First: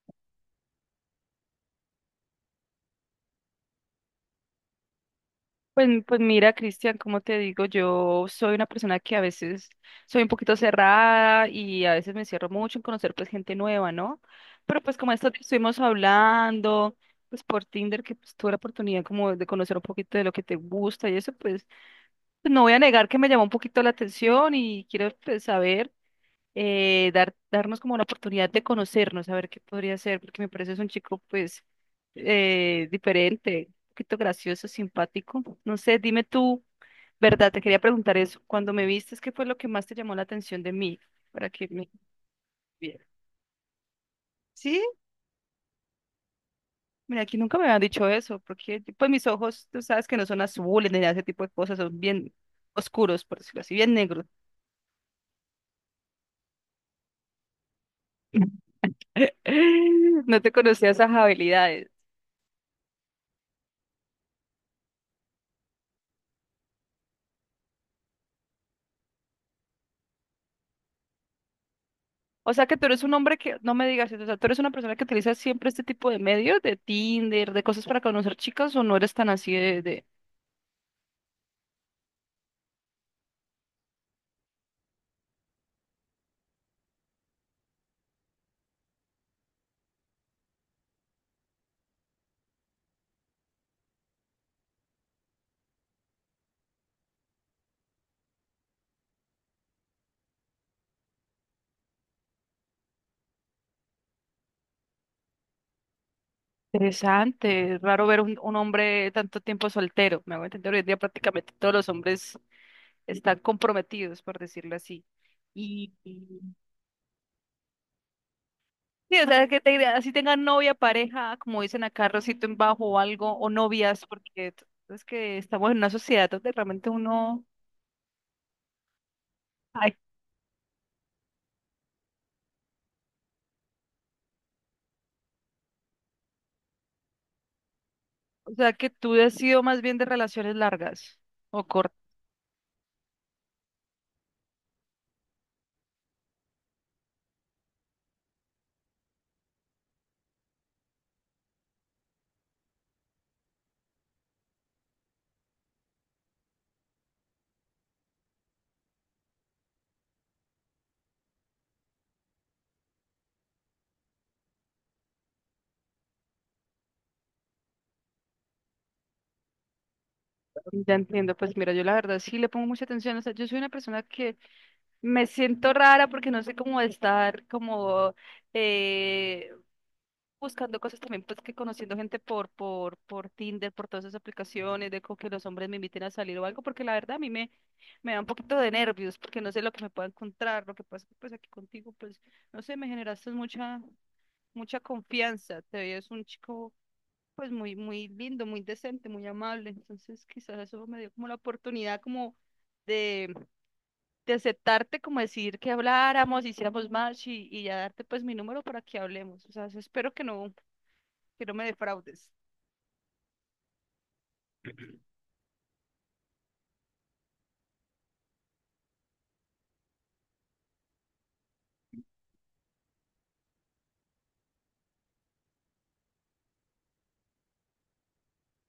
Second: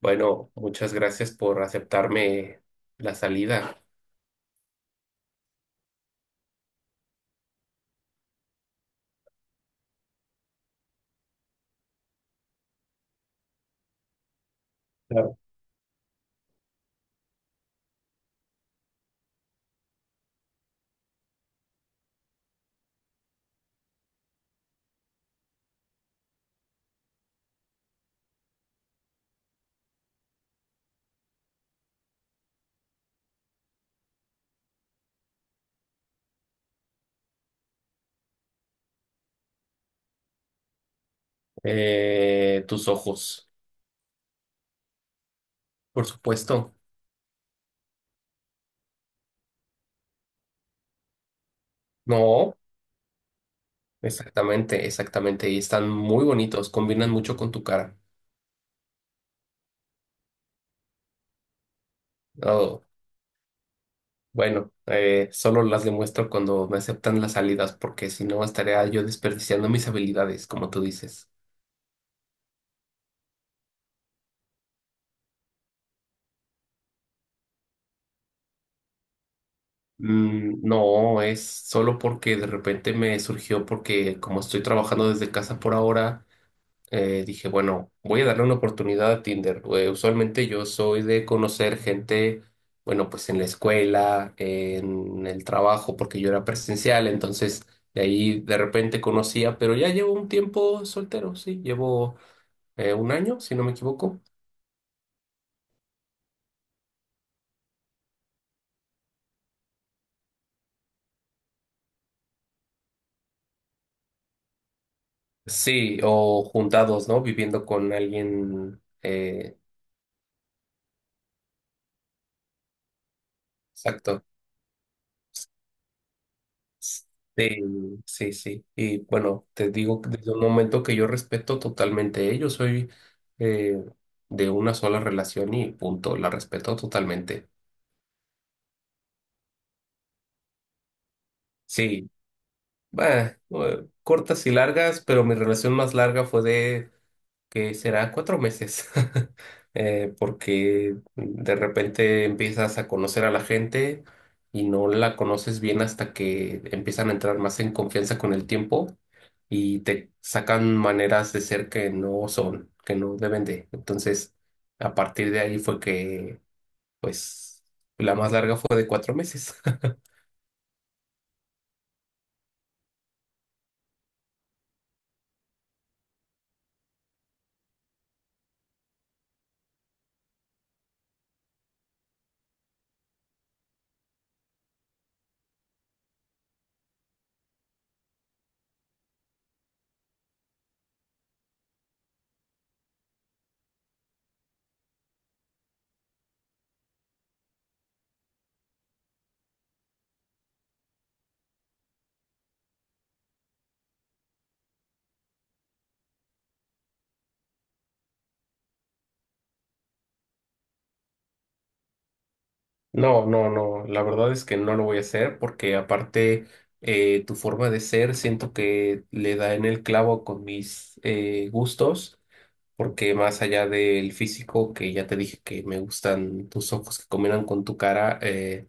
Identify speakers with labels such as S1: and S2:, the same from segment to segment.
S1: Bueno, muchas gracias por aceptarme la salida.
S2: Pues mira, Cristian, como te digo, yo soy una persona que a veces soy un poquito cerrada y a veces me cierro mucho en conocer pues gente nueva, ¿no? Pero pues como esto
S1: Claro.
S2: que estuvimos hablando, pues por Tinder, que pues, tuve la oportunidad como de conocer un poquito de lo que te gusta y eso, pues, pues no voy a negar que me llamó un poquito la atención y quiero pues, saber darnos como la oportunidad de conocernos, a ver qué podría ser, porque me parece es un chico pues diferente, un poquito gracioso, simpático. No sé, dime tú, ¿verdad? Te quería preguntar eso. Cuando me vistes, ¿qué fue lo que más te llamó la atención de mí? Para que me
S1: Tus
S2: viera.
S1: ojos,
S2: Sí,
S1: por supuesto.
S2: mira, aquí nunca me habían dicho eso, porque pues mis ojos, tú sabes que no son azules ni nada de ese tipo de cosas, son bien
S1: No,
S2: oscuros, por decirlo así, bien negros.
S1: exactamente, exactamente. Y están muy bonitos, combinan mucho con tu cara.
S2: No te conocía esas habilidades.
S1: Oh, bueno, solo las demuestro cuando me aceptan las salidas, porque si no estaría yo desperdiciando mis habilidades, como tú dices.
S2: O sea que tú eres un hombre que, no me digas eso, o sea, tú eres una persona que utiliza siempre este tipo de medios, de Tinder, de cosas para conocer chicas, o no eres tan así de.
S1: Mm, no, es solo porque de repente me surgió, porque como estoy trabajando desde casa por ahora. Dije, bueno, voy a darle una oportunidad a Tinder. Usualmente yo soy de conocer gente, bueno, pues en la escuela, en el trabajo, porque yo era presencial, entonces de ahí de repente conocía, pero ya llevo un tiempo soltero, sí, llevo un año, si no me equivoco.
S2: Interesante, es raro ver un hombre tanto tiempo soltero, me hago entender, hoy en día prácticamente todos los hombres están comprometidos, por decirlo así. Y,
S1: Sí,
S2: y-
S1: o juntados, ¿no? Viviendo con alguien,
S2: Sí, o sea, que te- así tengan novia, pareja, como dicen acá, rosito en bajo o algo, o novias,
S1: exacto.
S2: porque t- es que estamos en una sociedad donde realmente uno...
S1: Sí, sí, sí. Y bueno, te digo que desde un momento que yo respeto totalmente. Yo soy eh, de una sola relación y punto, la respeto totalmente.
S2: O sea, que tú has sido más bien de relaciones largas o cortas.
S1: Sí, bah, cortas y largas, pero mi relación más larga fue de que será cuatro meses, porque de repente empiezas a conocer a la gente y no la conoces bien hasta que empiezan a entrar más en confianza con el tiempo y te sacan maneras de ser que no son, que no deben de. Entonces, a partir de ahí fue que, pues, la más larga fue de cuatro meses.
S2: Ya entiendo, pues mira, yo la verdad sí le pongo mucha atención. O sea, yo soy una persona que me siento rara porque no sé cómo estar como eh, buscando cosas también, pues que conociendo gente por Tinder, por todas esas aplicaciones, de como que los hombres me inviten a salir o algo, porque la verdad a me da un poquito de nervios porque no sé lo que me pueda encontrar. Lo que pasa es que pues aquí contigo, pues no sé, me generaste mucha confianza. Te veías un chico pues muy lindo, muy decente, muy amable. Entonces quizás eso me dio como la oportunidad como de, de aceptarte, como decir que habláramos, hiciéramos match y ya darte pues mi número para que hablemos. O sea, eso espero que no me defraudes.
S1: No, no, no, la verdad es que no lo voy a hacer porque aparte tu forma de ser siento que le da en el clavo con mis gustos, porque más allá del físico, que ya te dije que me gustan tus ojos que combinan con tu cara,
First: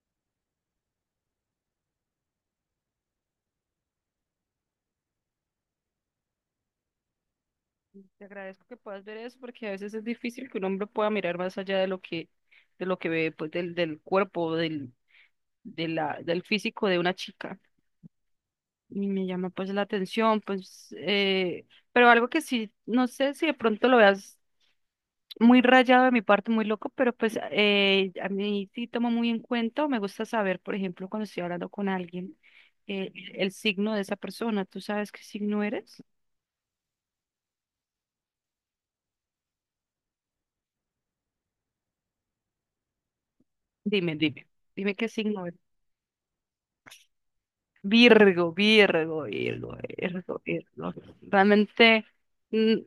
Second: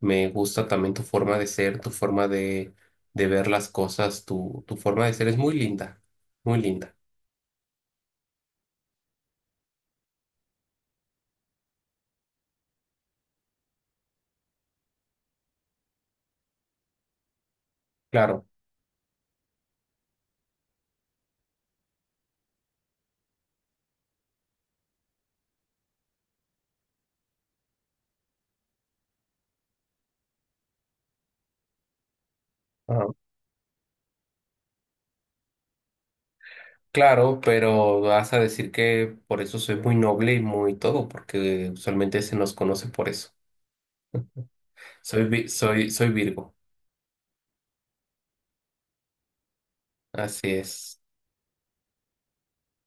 S1: me gusta también tu forma de ser, de ver las cosas, tu forma de ser es muy linda, muy linda.
S2: Y te agradezco que puedas ver eso porque a veces es difícil que un hombre pueda mirar más allá de lo que ve pues del cuerpo, del, de la, del físico de una chica.
S1: Claro.
S2: Y me llama pues la atención, pues, pero algo que sí, no sé si de pronto lo veas muy rayado de mi parte, muy loco, pero pues a mí sí tomo muy en cuenta, me gusta saber, por ejemplo, cuando estoy hablando con alguien, el signo de esa persona. ¿Tú sabes qué signo eres?
S1: Claro, pero vas a decir que por eso soy muy noble y muy todo, porque usualmente se nos conoce por eso.
S2: Dime, dime, dime qué signo
S1: Soy Virgo,
S2: Virgo, Virgo, Virgo, Virgo,
S1: así
S2: Virgo.
S1: es.
S2: Realmente, mm,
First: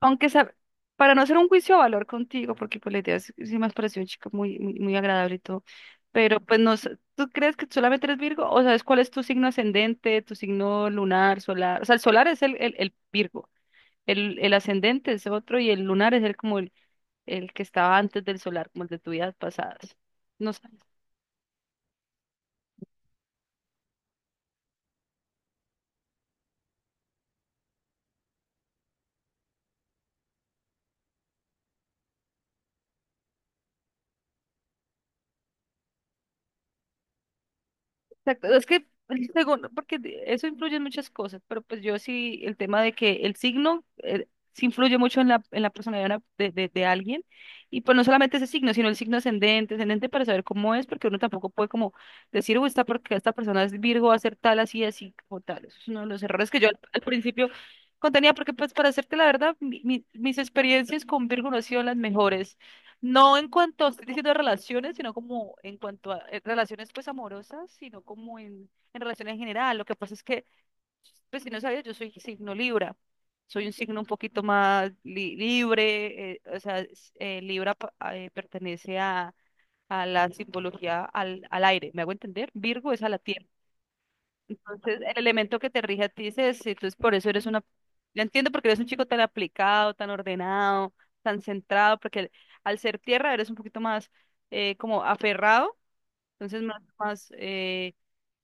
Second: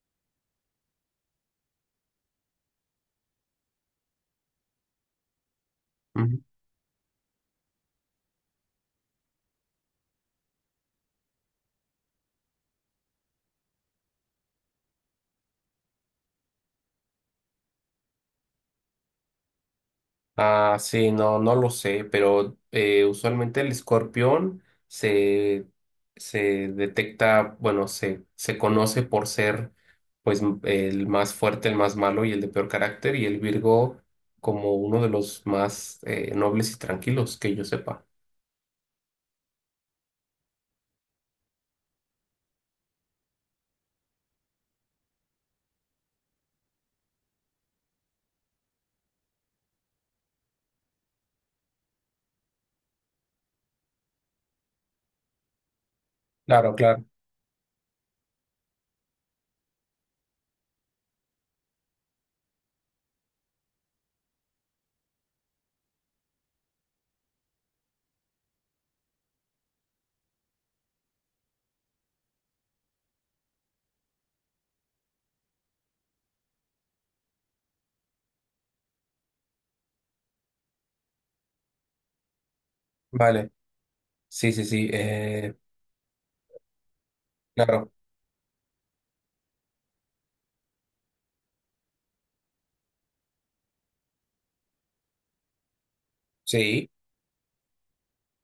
S2: aunque sea, para no hacer un juicio de valor contigo, porque pues la idea sí, sí me has parecido chica muy agradable y todo, pero
S1: Ujú.
S2: pues no sé, ¿tú crees que solamente eres Virgo? ¿O sabes cuál es tu signo ascendente, tu signo lunar, solar? O sea, el solar es el Virgo, el ascendente es otro y el lunar es el como el que estaba antes del solar, como el de tu vida pasadas. No sé.
S1: Ah, sí, no, no lo sé, pero usualmente se detecta, bueno, se conoce por ser pues el más fuerte, el más malo y el de peor carácter, y el Virgo como uno de los más nobles y tranquilos que yo sepa.
S2: Exacto, es que el segundo, porque de- eso influye en muchas cosas, pero pues yo sí, el tema de que el signo sí influye mucho en en la personalidad de, una- de de alguien, y pues no solamente ese signo, sino el signo ascendente para saber cómo es, porque uno tampoco puede como decir, uy, esta porque esta persona es Virgo, va a ser tal, así, así, como tal. Eso es uno de los errores que yo
S1: Claro,
S2: al
S1: claro.
S2: principio contenía, porque pues para hacerte la verdad, mi- mi- mis experiencias con Virgo no han sido las mejores. No en cuanto a, estoy diciendo relaciones, sino como en cuanto a relaciones pues amorosas, sino como en relaciones en general. Lo que pasa es que, pues si no sabías, yo soy signo Libra. Soy un signo un poquito más li- libre, o sea, es- Libra pa- a- pertenece a la simbología al, al aire, ¿me hago entender? Virgo es a la tierra.
S1: Vale. Sí, sí, sí,
S2: Entonces, el elemento que te rige a ti es ese, entonces por eso eres una,
S1: claro,
S2: yo entiendo porque eres un chico tan aplicado, tan ordenado, tan centrado, porque al, al ser tierra eres un poquito más como aferrado, entonces
S1: sí,
S2: más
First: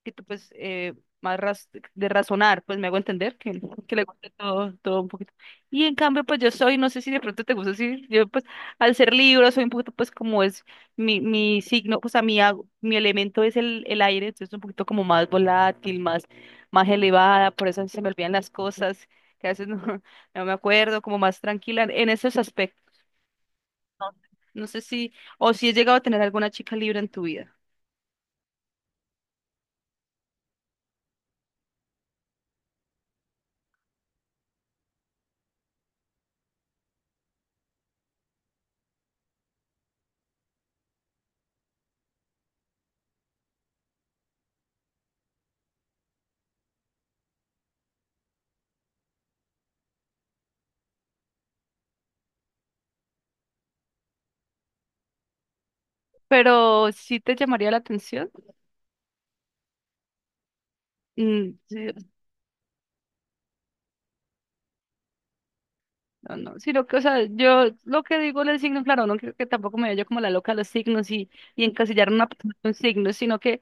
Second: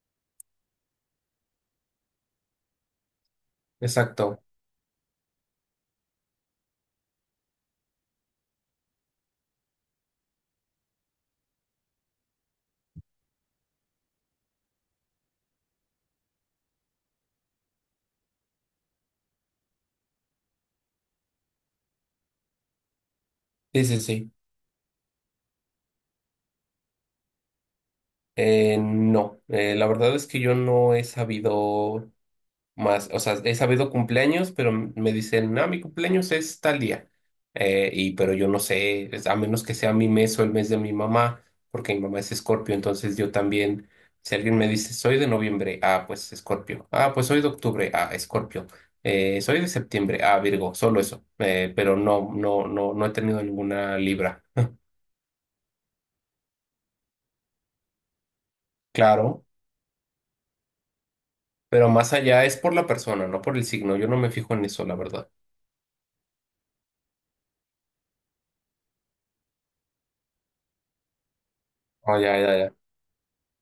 S2: que tú, pues, más raz- de razonar, pues me hago entender que le gusta
S1: exacto,
S2: todo, todo un poquito. Y en cambio, pues yo soy, no sé si de pronto te gusta así, yo pues al ser Libra soy un poquito pues como es mi signo, o sea, mi, ag- mi elemento es el aire, entonces un poquito como más volátil, más, más elevada, por eso se me olvidan las cosas, que a veces no, no me acuerdo, como más tranquila en esos aspectos.
S1: sí, sí, sí.
S2: No sé si, o si he llegado a tener alguna chica Libra en tu vida,
S1: No, la verdad es que yo no he sabido. Más, o sea, he sabido cumpleaños, pero me dicen, no, mi cumpleaños es tal día. Y pero yo no sé, a menos que sea mi mes o el mes de mi mamá, porque mi mamá es Escorpio, entonces yo también, si alguien me dice, soy de noviembre, ah, pues Escorpio. Ah, pues soy de octubre, ah, Escorpio. Soy de septiembre, ah, Virgo, solo eso. Pero no, no, no, no he tenido ninguna Libra.
S2: pero sí te llamaría la atención.
S1: Claro,
S2: Mm,
S1: pero
S2: sí.
S1: más allá es por la persona, no por el signo. Yo no me fijo en eso, la verdad.
S2: No, no, sino que, o sea, yo lo que digo del signo, claro, no creo que tampoco me vaya como la loca a los signos y encasillar
S1: Ah,
S2: una
S1: ya,
S2: persona
S1: ya,
S2: en un
S1: ya.
S2: signo, sino que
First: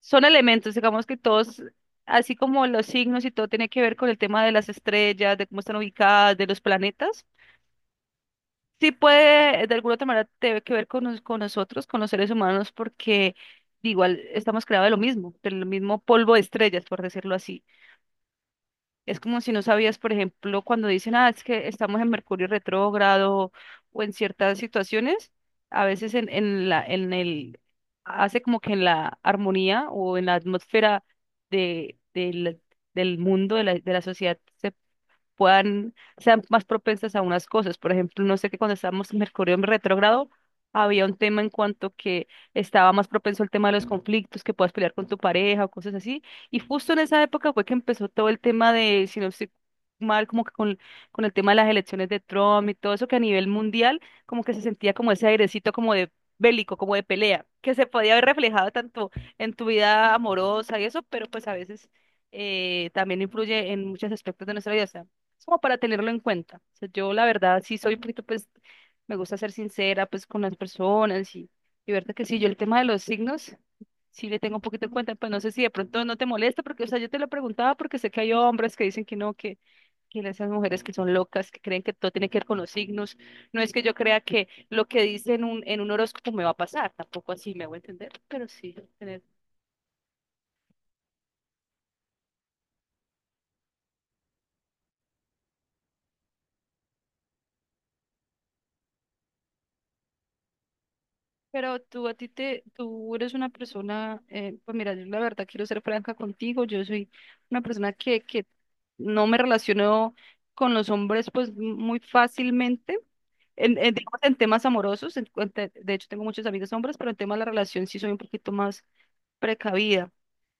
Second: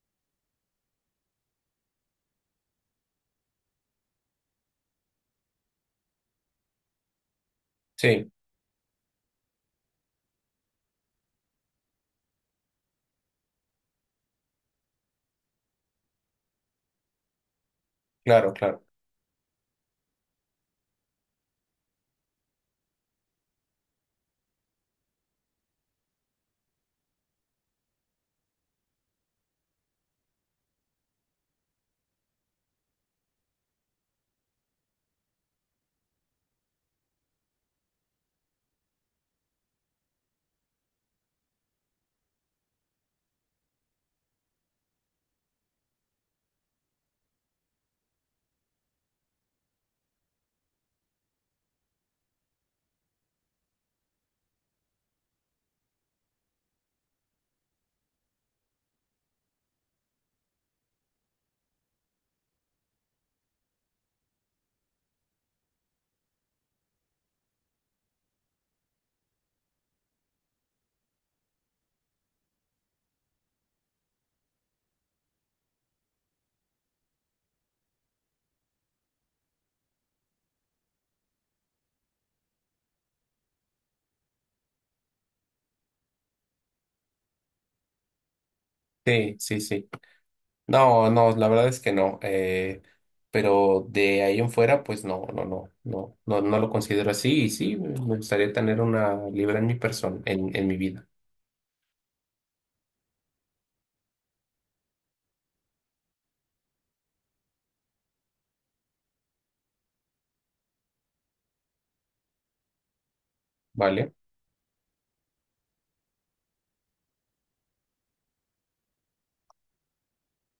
S2: son elementos, digamos que todos, así como los signos y todo tiene que ver con el tema de las estrellas, de cómo están ubicadas, de los planetas,
S1: Sí,
S2: sí puede, de alguna otra manera, tiene que ver con, nos- con nosotros, con los seres humanos, porque igual estamos creados de lo mismo, del mismo polvo de estrellas, por decirlo así.
S1: claro, claro.
S2: Es como si no sabías, por ejemplo, cuando dicen, ah, es que estamos en Mercurio retrógrado o en ciertas situaciones, a veces en el, hace como que en la armonía o en la atmósfera de, del, del mundo, de la sociedad, se puedan, sean más propensas a unas cosas. Por ejemplo, no sé que cuando estábamos en Mercurio en retrógrado, había un tema en cuanto que estaba más propenso el tema de los conflictos, que puedas pelear con tu pareja o cosas así. Y justo en esa época fue que empezó todo el tema de, si no estoy mal, como que con el tema de las elecciones de Trump y todo eso, que a nivel mundial como que se sentía como ese airecito como de bélico, como de pelea, que se podía haber reflejado tanto en tu vida amorosa y eso, pero pues a veces también influye en muchos aspectos de nuestra vida es como para tenerlo en cuenta. O sea, yo la verdad sí soy un poquito, pues, me gusta ser sincera, pues, con las personas y verdad que sí, yo el tema de los signos, sí le tengo un poquito en cuenta, pues no sé si de pronto no te molesta, porque, o sea, yo te lo preguntaba porque sé que hay hombres que dicen que no, que esas mujeres que son locas, que creen que todo tiene que ver con los signos. No es que yo crea que lo que dice en un horóscopo me va a pasar, tampoco así me voy a entender, pero sí, tener.
S1: Sí, sí, sí. No, no, la verdad es que no. Pero de ahí en fuera, pues no, no, no, no, no, no lo considero así. Y sí, me gustaría tener una libra en mi persona, en mi vida.
S2: Pero tú a ti te, tú eres una persona, pues mira, yo la verdad quiero ser franca contigo, yo soy una persona que no me relaciono con los hombres pues muy fácilmente, en,
S1: ¿Vale?
S2: digamos, en temas amorosos, en te- de hecho tengo muchos amigos hombres, pero en temas de la relación sí soy un poquito más precavida.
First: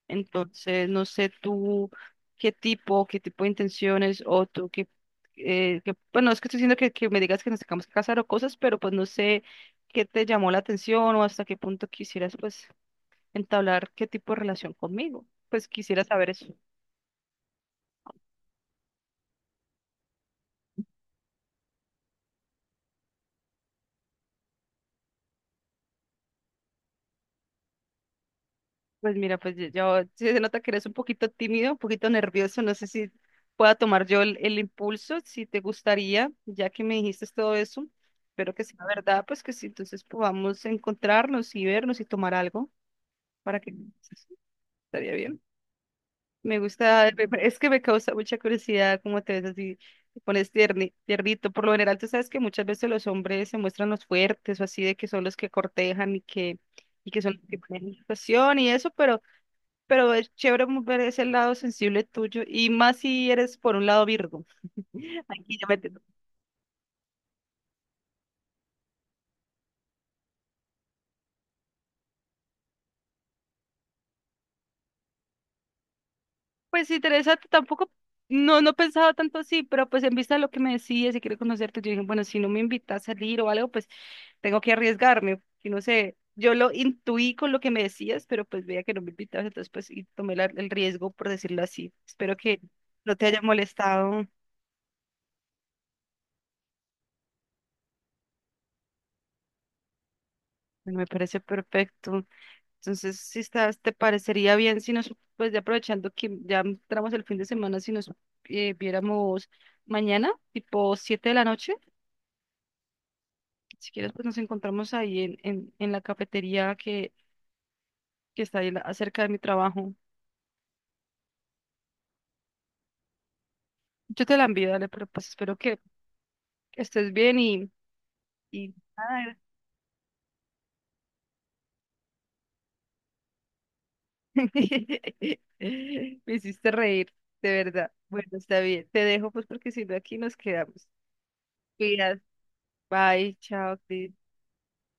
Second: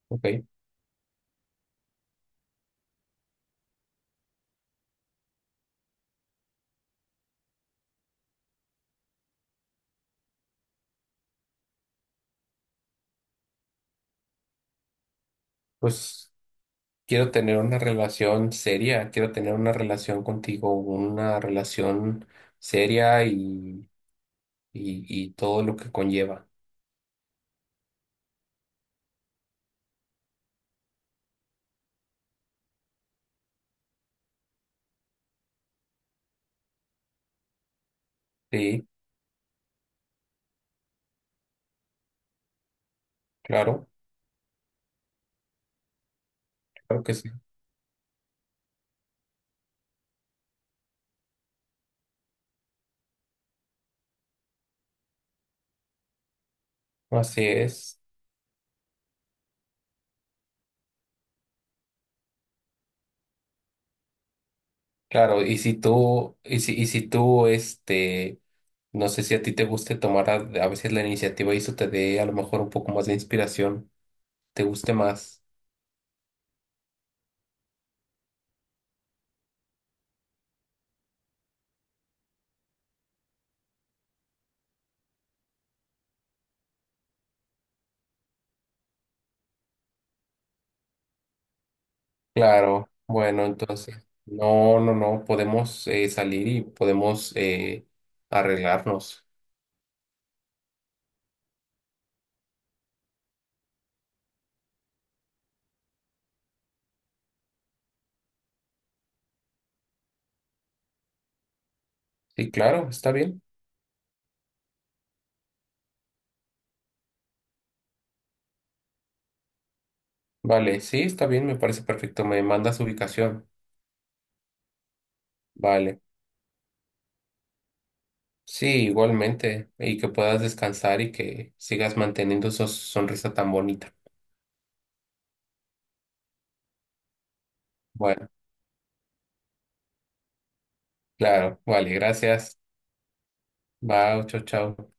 S1: Ok.
S2: Entonces, no sé tú qué tipo de intenciones o tú qué, qué- bueno, es que estoy diciendo que me digas que nos tengamos que casar o cosas, pero pues no sé qué te llamó la atención o hasta qué punto quisieras pues entablar qué tipo de relación conmigo. Pues quisiera saber
S1: Pues
S2: eso.
S1: quiero tener una relación seria, quiero tener una relación contigo, una relación seria y todo lo que conlleva.
S2: Pues mira, pues yo- sí se nota que eres un poquito tímido, un poquito nervioso. No sé si pueda tomar yo el impulso, si te gustaría, ya que me dijiste todo eso. Espero que sea
S1: Sí,
S2: verdad, pues que sí, entonces podamos encontrarnos y vernos y tomar algo para que
S1: claro,
S2: estaría bien. Me
S1: claro
S2: gusta,
S1: que
S2: me-
S1: sí.
S2: me- es que me causa mucha curiosidad cómo te ves así, te pones tierni- tiernito. Por lo general, tú sabes que muchas veces los hombres se muestran los fuertes o así, de que son los que cortejan y que son los
S1: Así
S2: que ponen
S1: es.
S2: situación y eso, pero. Pero es chévere mu- ver ese lado sensible tuyo y más si eres por un lado Virgo. Aquí yo me entiendo.
S1: Y si tú, este, no sé si a ti te guste tomar a veces la iniciativa y eso te dé a lo mejor un poco más de inspiración, te guste más.
S2: Pues interesante, tampoco, no, no pensaba tanto así, pero pues en vista de lo que me decías si quiero conocerte, yo dije, bueno, si no me invitas a salir o algo, pues tengo que arriesgarme, y no sé, yo lo intuí con lo que me decías, pero pues veía que no me invitabas, entonces pues y tomé la- el riesgo, por decirlo así. Espero que
S1: Claro,
S2: no te haya
S1: bueno, entonces,
S2: molestado,
S1: no, no, no, podemos salir y podemos arreglarnos.
S2: me parece perfecto. Entonces, si estás, te parecería bien si nos, pues ya aprovechando que ya entramos el fin de semana, si nos viéramos mañana, tipo 7 de la noche,
S1: Sí, claro, está bien.
S2: si quieres, pues nos encontramos ahí en la cafetería que está ahí la- cerca de mi trabajo.
S1: Vale, sí, está bien, me parece perfecto. Me mandas ubicación.
S2: Yo te la envío, dale, pero pues espero que
S1: Vale.
S2: estés bien
S1: Sí,
S2: y nada.
S1: igualmente. Y que puedas descansar y que sigas manteniendo esa sonrisa tan bonita.
S2: Me hiciste reír, de verdad. Bueno,
S1: Bueno,
S2: está bien. Te dejo pues porque si no aquí nos quedamos.
S1: claro, vale,
S2: Cuidas.
S1: gracias.
S2: Bye, chao,
S1: Bye,
S2: Cris.
S1: chao, chao.